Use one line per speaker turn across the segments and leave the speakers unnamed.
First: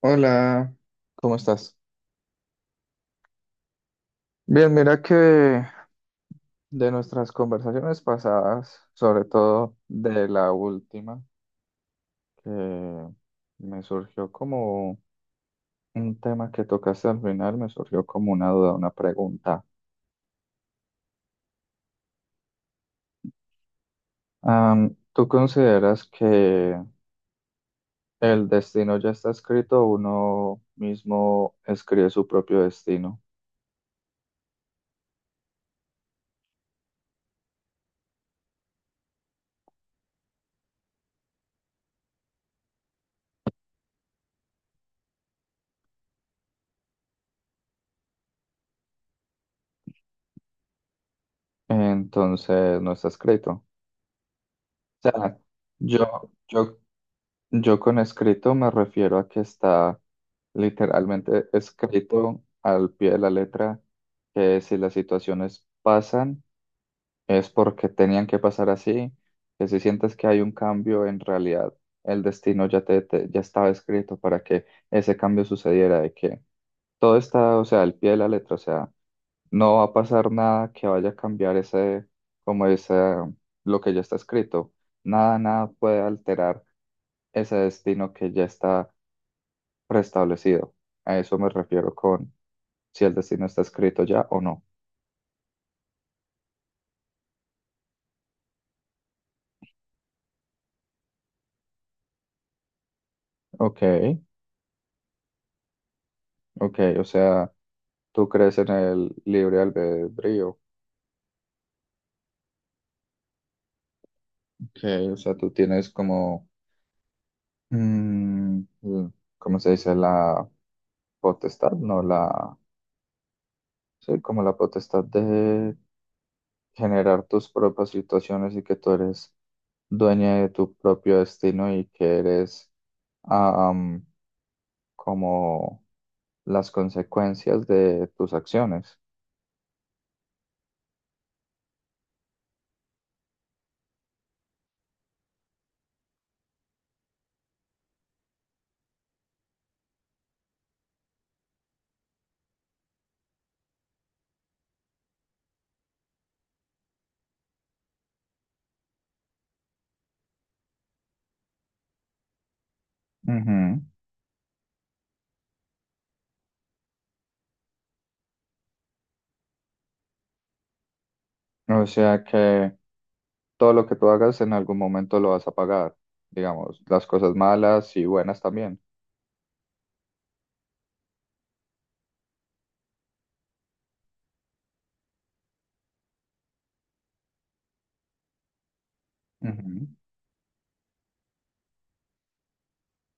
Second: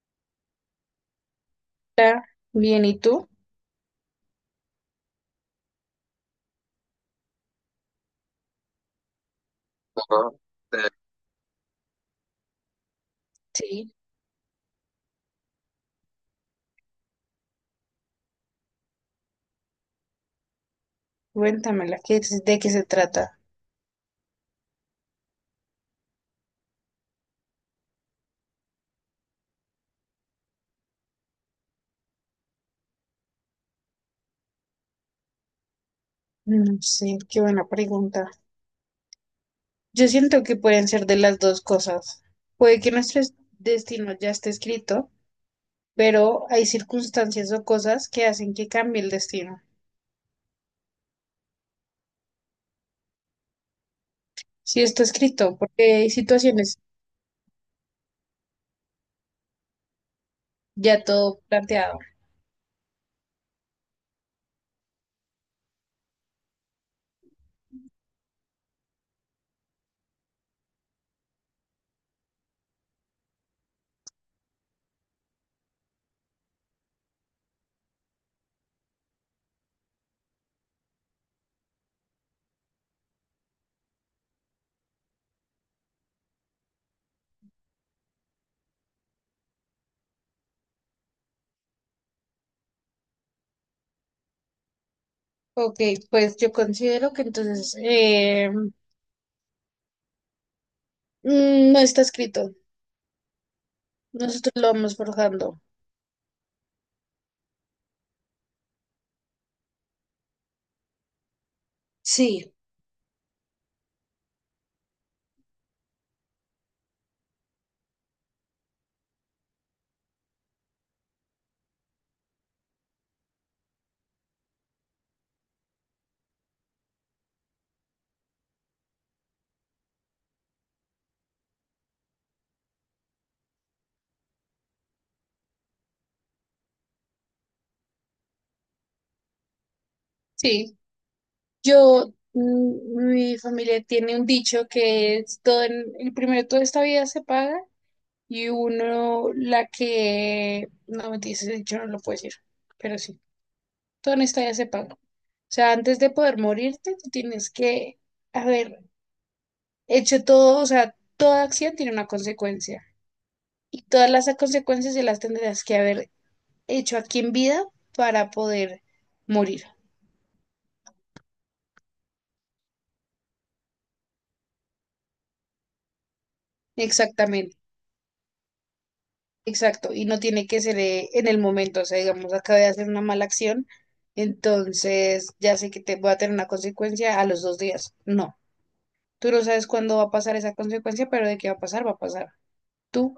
Hola. ¿Cómo estás?
Hola, bien, ¿y tú?
Bien, mira que de nuestras conversaciones pasadas, sobre todo de
Ajá.
la
Eh,
última, que me
Sí.
surgió como un tema que tocaste al final, me surgió como una duda, una pregunta.
Cuéntamela, ¿de qué se trata?
¿Tú consideras que el destino ya está escrito o uno mismo escribe su propio destino?
No sé, qué buena pregunta. Yo siento que pueden ser de las dos cosas. Puede que destino ya esté escrito, pero hay circunstancias o cosas que hacen que cambie el destino.
Entonces, no está escrito.
Si está
O sea,
escrito, porque hay
yo, yo
situaciones
Yo con escrito me refiero a que está
ya todo
literalmente
planteado.
escrito al pie de la letra, que si las situaciones pasan es porque tenían que pasar así, que si sientes que hay un cambio, en realidad el destino ya, ya estaba escrito para que ese cambio sucediera, todo está, o sea, al pie de la letra, o sea, no va a pasar nada que vaya a cambiar ese, como ese, lo que ya está escrito. Nada, nada puede alterar ese destino que ya está preestablecido. A eso me refiero con si el destino está escrito ya o no.
Ok, pues yo considero que entonces no está escrito.
Ok,
Nosotros lo vamos forjando.
ok, o sea, tú crees en el libre albedrío.
Sí.
Ok, o sea, tú tienes como, mm, ¿cómo se dice? La potestad, no la... Sí, como la potestad de generar tus propias situaciones y que tú eres dueña de tu propio destino y que eres am, como las consecuencias de tus acciones.
Sí, yo, mi familia tiene un dicho que es todo en, el primero toda esta vida se paga y uno la que, no me ese dicho no lo puedo decir, pero sí, todo en esta vida se paga. O sea, antes de poder morirte, tú tienes que haber hecho todo, o sea, toda acción tiene una consecuencia
Ujú.
y todas las consecuencias se las tendrás que haber hecho aquí en vida para poder morir.
O sea que todo lo que tú hagas en algún momento lo vas a pagar, digamos, las cosas
Exactamente.
malas y buenas también.
Exacto, y no tiene que ser en el momento, o sea, digamos, acabé de hacer una mala acción, entonces ya sé que te voy a tener una consecuencia a los dos días. No, tú no sabes
Ujú.
cuándo va a pasar esa consecuencia, pero de qué va a pasar, va a pasar. ¿Tú?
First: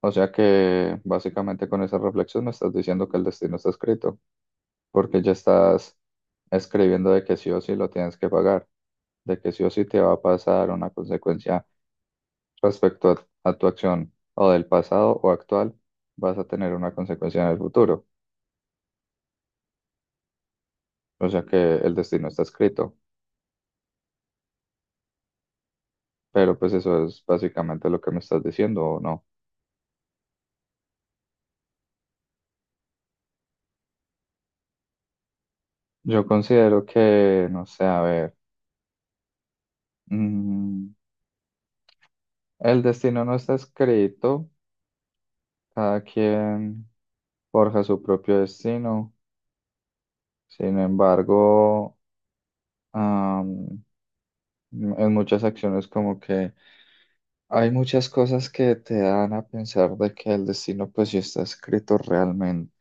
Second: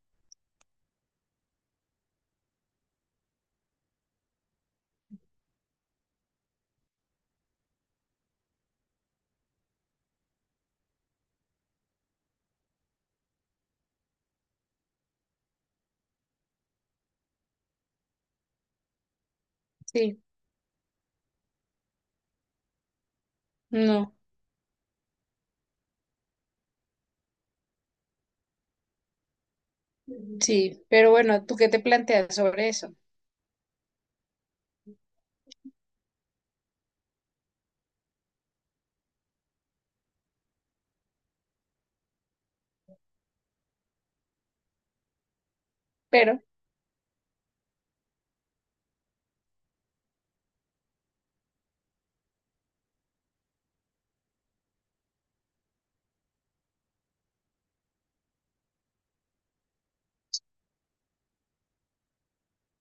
O sea que básicamente con esa reflexión me estás diciendo que el destino está escrito, porque ya estás escribiendo de que sí o sí lo tienes que pagar, de que sí o sí te va a pasar una consecuencia respecto a tu acción o del pasado o actual, vas a tener una consecuencia en el futuro.
Sí,
O sea que el destino está escrito,
no,
pero pues eso es básicamente lo que me estás diciendo o no.
sí, pero bueno, ¿tú qué te planteas sobre eso?
Yo considero que, no sé, a ver, mm, el destino no está escrito, cada
Pero,
quien forja su propio destino, sin embargo... En muchas acciones como que hay muchas cosas que te dan a pensar de que el destino pues sí está escrito realmente.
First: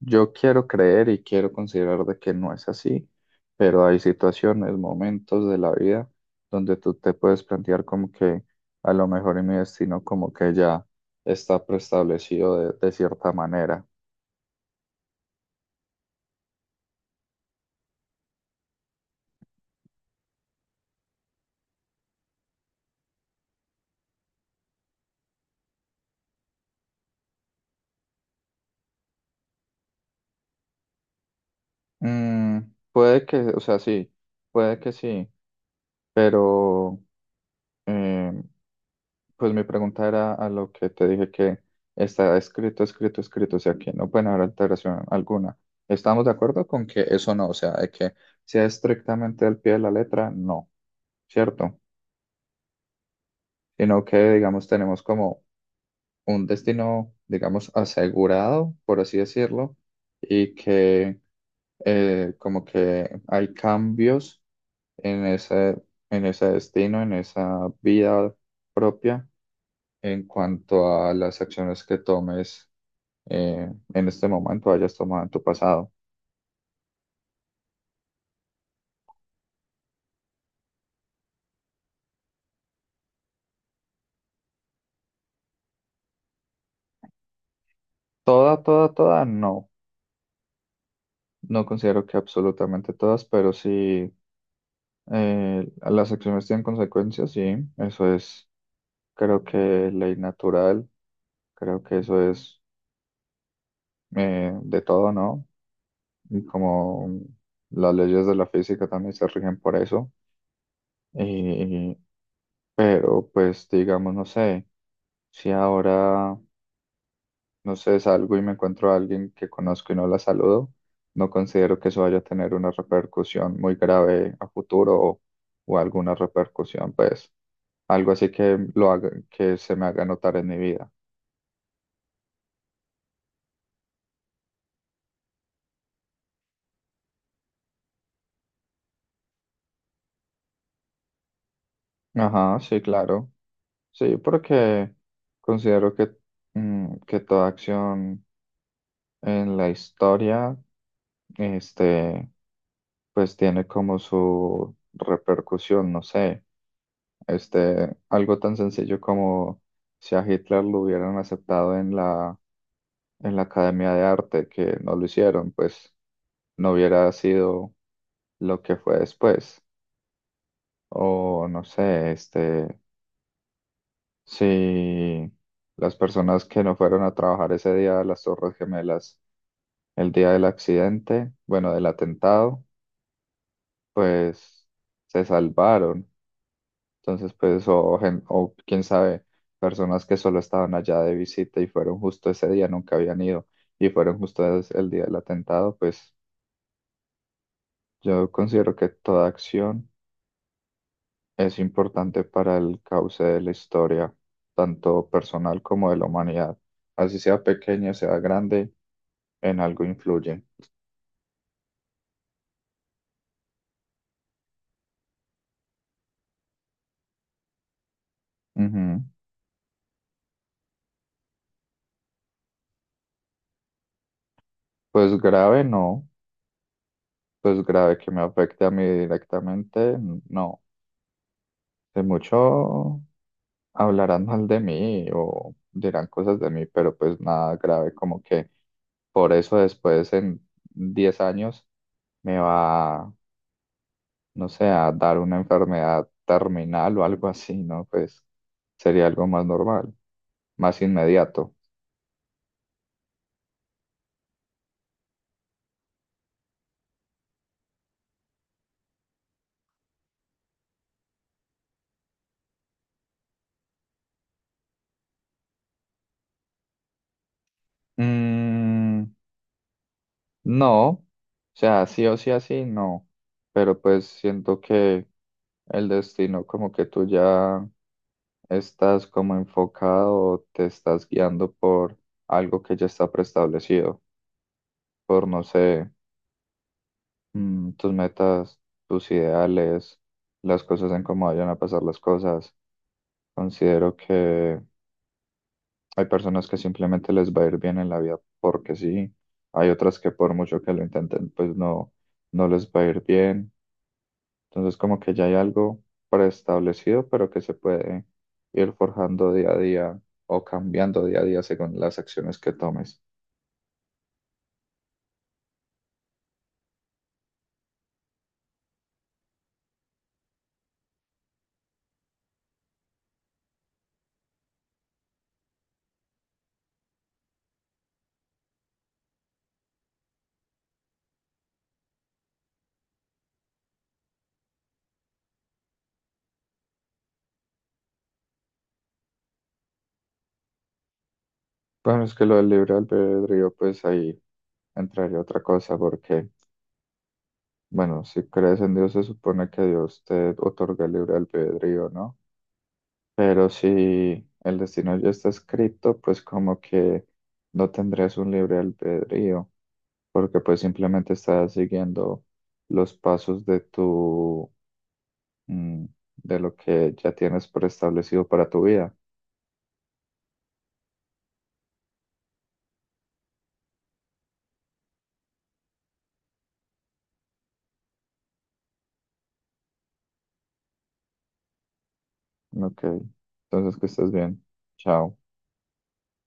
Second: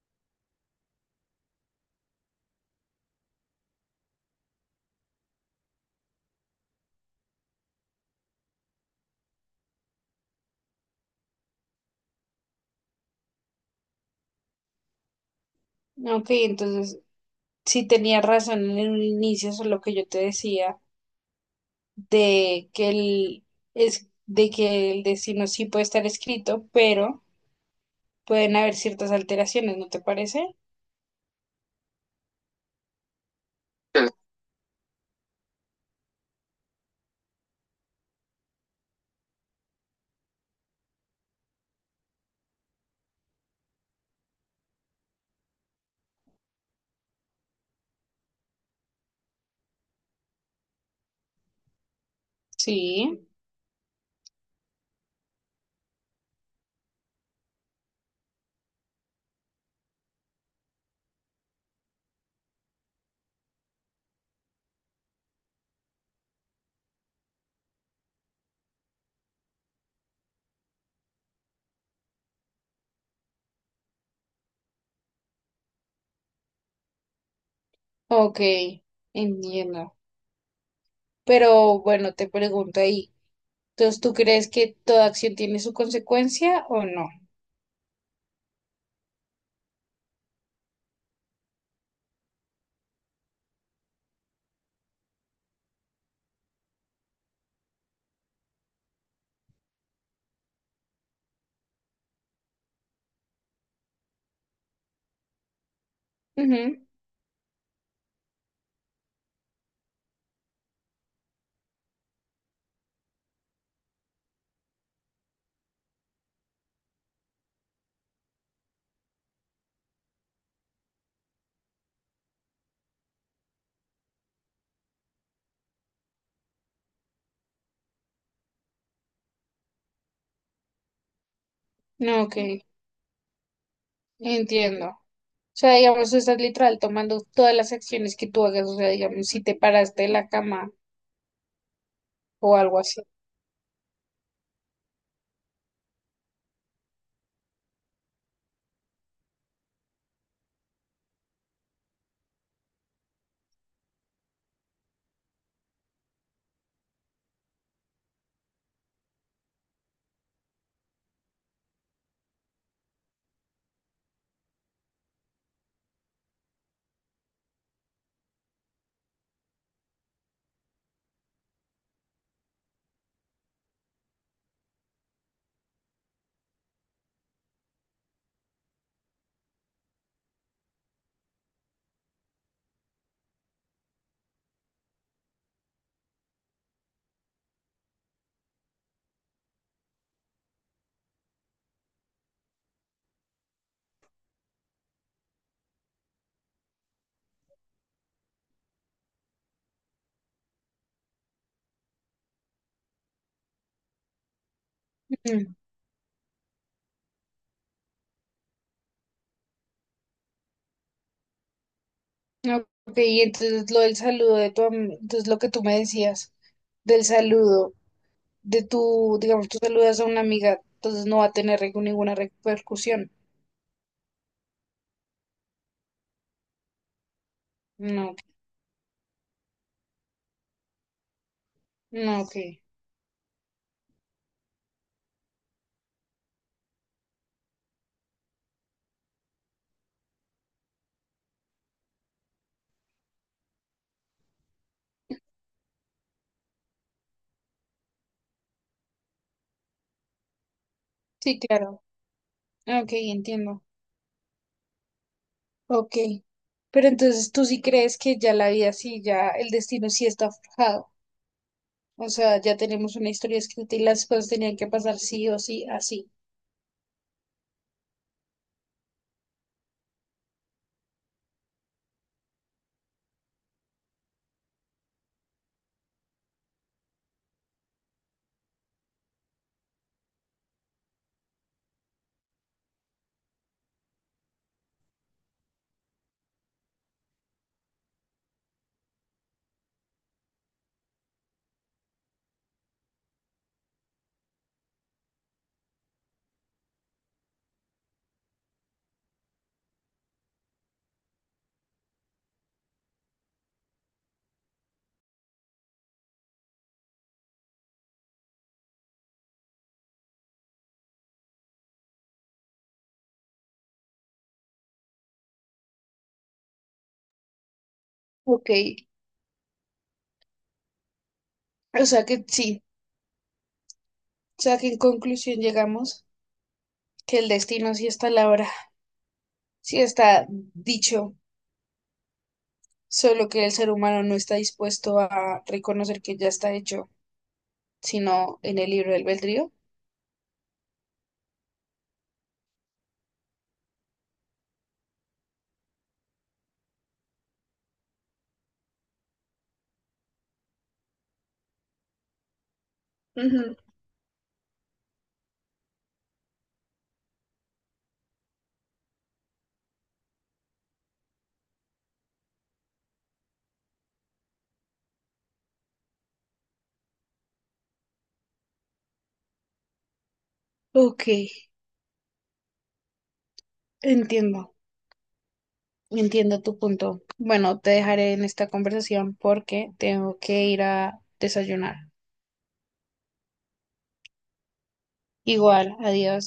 Yo quiero creer y quiero considerar de que no es así, pero hay situaciones, momentos de la vida donde tú te puedes plantear como que a lo mejor en mi destino como que ya está preestablecido de cierta manera.
ok, entonces, sí tenía razón en un inicio sobre lo que yo te decía, de que de que el destino sí puede estar escrito, pero pueden haber ciertas alteraciones, ¿no te parece?
Mm, Puede que, o sea,
Sí.
sí, puede que sí, pero... em, pues mi pregunta era a lo que te dije que está escrito, escrito, escrito, o sea, que no pueden haber alteración alguna. ¿Estamos de acuerdo con que eso no, o sea, de que sea estrictamente al pie de la letra, no, cierto?
Sí,
Sino que, digamos, tenemos como un destino, digamos, asegurado, por así decirlo, y que como que hay cambios en ese, en ese destino, en esa vida propia en cuanto a las acciones que tomes en este momento hayas tomado en tu pasado.
ok, entiendo. Pero bueno, te pregunto ahí, entonces, ¿tú crees que toda acción tiene su consecuencia o no?
Toda, toda, toda, no. No considero que absolutamente todas, pero sí las acciones tienen consecuencias, sí. Eso es, creo que ley natural, creo que eso es de todo, ¿no? Y
Ujú.
como las leyes de la física también se rigen por eso. Y, pero pues digamos, no sé, si ahora no sé, salgo y me encuentro a alguien que conozco y no la saludo. No considero que eso vaya a tener una repercusión muy grave a futuro o alguna repercusión, pues algo así que lo haga, que se me haga notar en mi vida.
No, ok, entiendo. O sea, digamos, tú estás literal tomando todas las acciones que tú hagas, o sea, digamos, si te paraste de la cama o
Ajá,
algo
sí,
así.
claro. Sí, porque considero que, que toda acción en la historia, este, pues tiene como su repercusión, no sé. Este, algo tan sencillo como si a Hitler lo hubieran aceptado en la Academia de Arte, que no lo hicieron, pues no hubiera sido lo que fue después. O no sé, este, si las personas que no fueron a trabajar ese día a las Torres Gemelas, el día del accidente, bueno, del atentado, pues se salvaron. Entonces, pues, o, o quién sabe, personas que solo estaban allá de visita y fueron justo ese día, nunca habían ido, y fueron justo el día del atentado, pues yo considero que toda acción es importante para el cauce de la historia, tanto
Ujú.
personal como de la humanidad. Así sea pequeña, sea grande, en algo influye.
Ok, y entonces lo del saludo de tu am- entonces lo que tú me decías del saludo. De
Ujú.
tu, digamos, tú saludas a una amiga, entonces no va a tener ninguna repercusión.
Pues grave no, pues grave que
No,
me afecte a mí directamente, no. De
no, ok.
mucho. Hablarán mal de mí o dirán cosas de mí, pero pues nada grave, como que por eso después en 10 años me va, no sé, a dar una enfermedad terminal o algo así, ¿no? Pues sería algo más normal, más
Sí,
inmediato.
claro. Ok, entiendo. Ok. Pero entonces tú sí crees que ya la vida sí, ya el destino sí está forjado. O sea, ya tenemos una historia escrita y las cosas tenían que pasar sí o sí, así.
Mm, no, o sea, sí o sí así, no, pero pues siento que el destino como que tú ya. ¿Estás como enfocado o te estás guiando por algo que ya está preestablecido? Por, no sé, tus metas, tus ideales, las cosas en cómo vayan a pasar las cosas. Considero que hay personas que simplemente les va a ir bien en la vida porque sí. Hay otras que por mucho que lo intenten, pues no, no les va a ir bien. Entonces como que ya hay algo preestablecido, pero que se puede ir forjando día a día o cambiando día a día según las acciones que tomes.
Ok. O sea que sí. O sea que en conclusión llegamos que el destino sí está a la hora, sí está dicho, solo que el ser humano no está dispuesto a reconocer que ya está hecho. Sino en el libre albedrío.
Bueno, es que lo del libre albedrío, pues ahí entraría otra cosa, porque, bueno, si crees en Dios se supone que Dios te otorga el libre albedrío, ¿no? Pero
Ujú.
si el destino ya está escrito, pues como que no tendrías un libre albedrío, porque pues simplemente estás siguiendo los pasos de tu mm, de lo que ya tienes preestablecido para tu vida.
Ok, entiendo, entiendo tu punto. Bueno, te dejaré en esta conversación porque tengo que ir a desayunar.
Ok, entonces que estés bien. Chao.
Igual, adiós.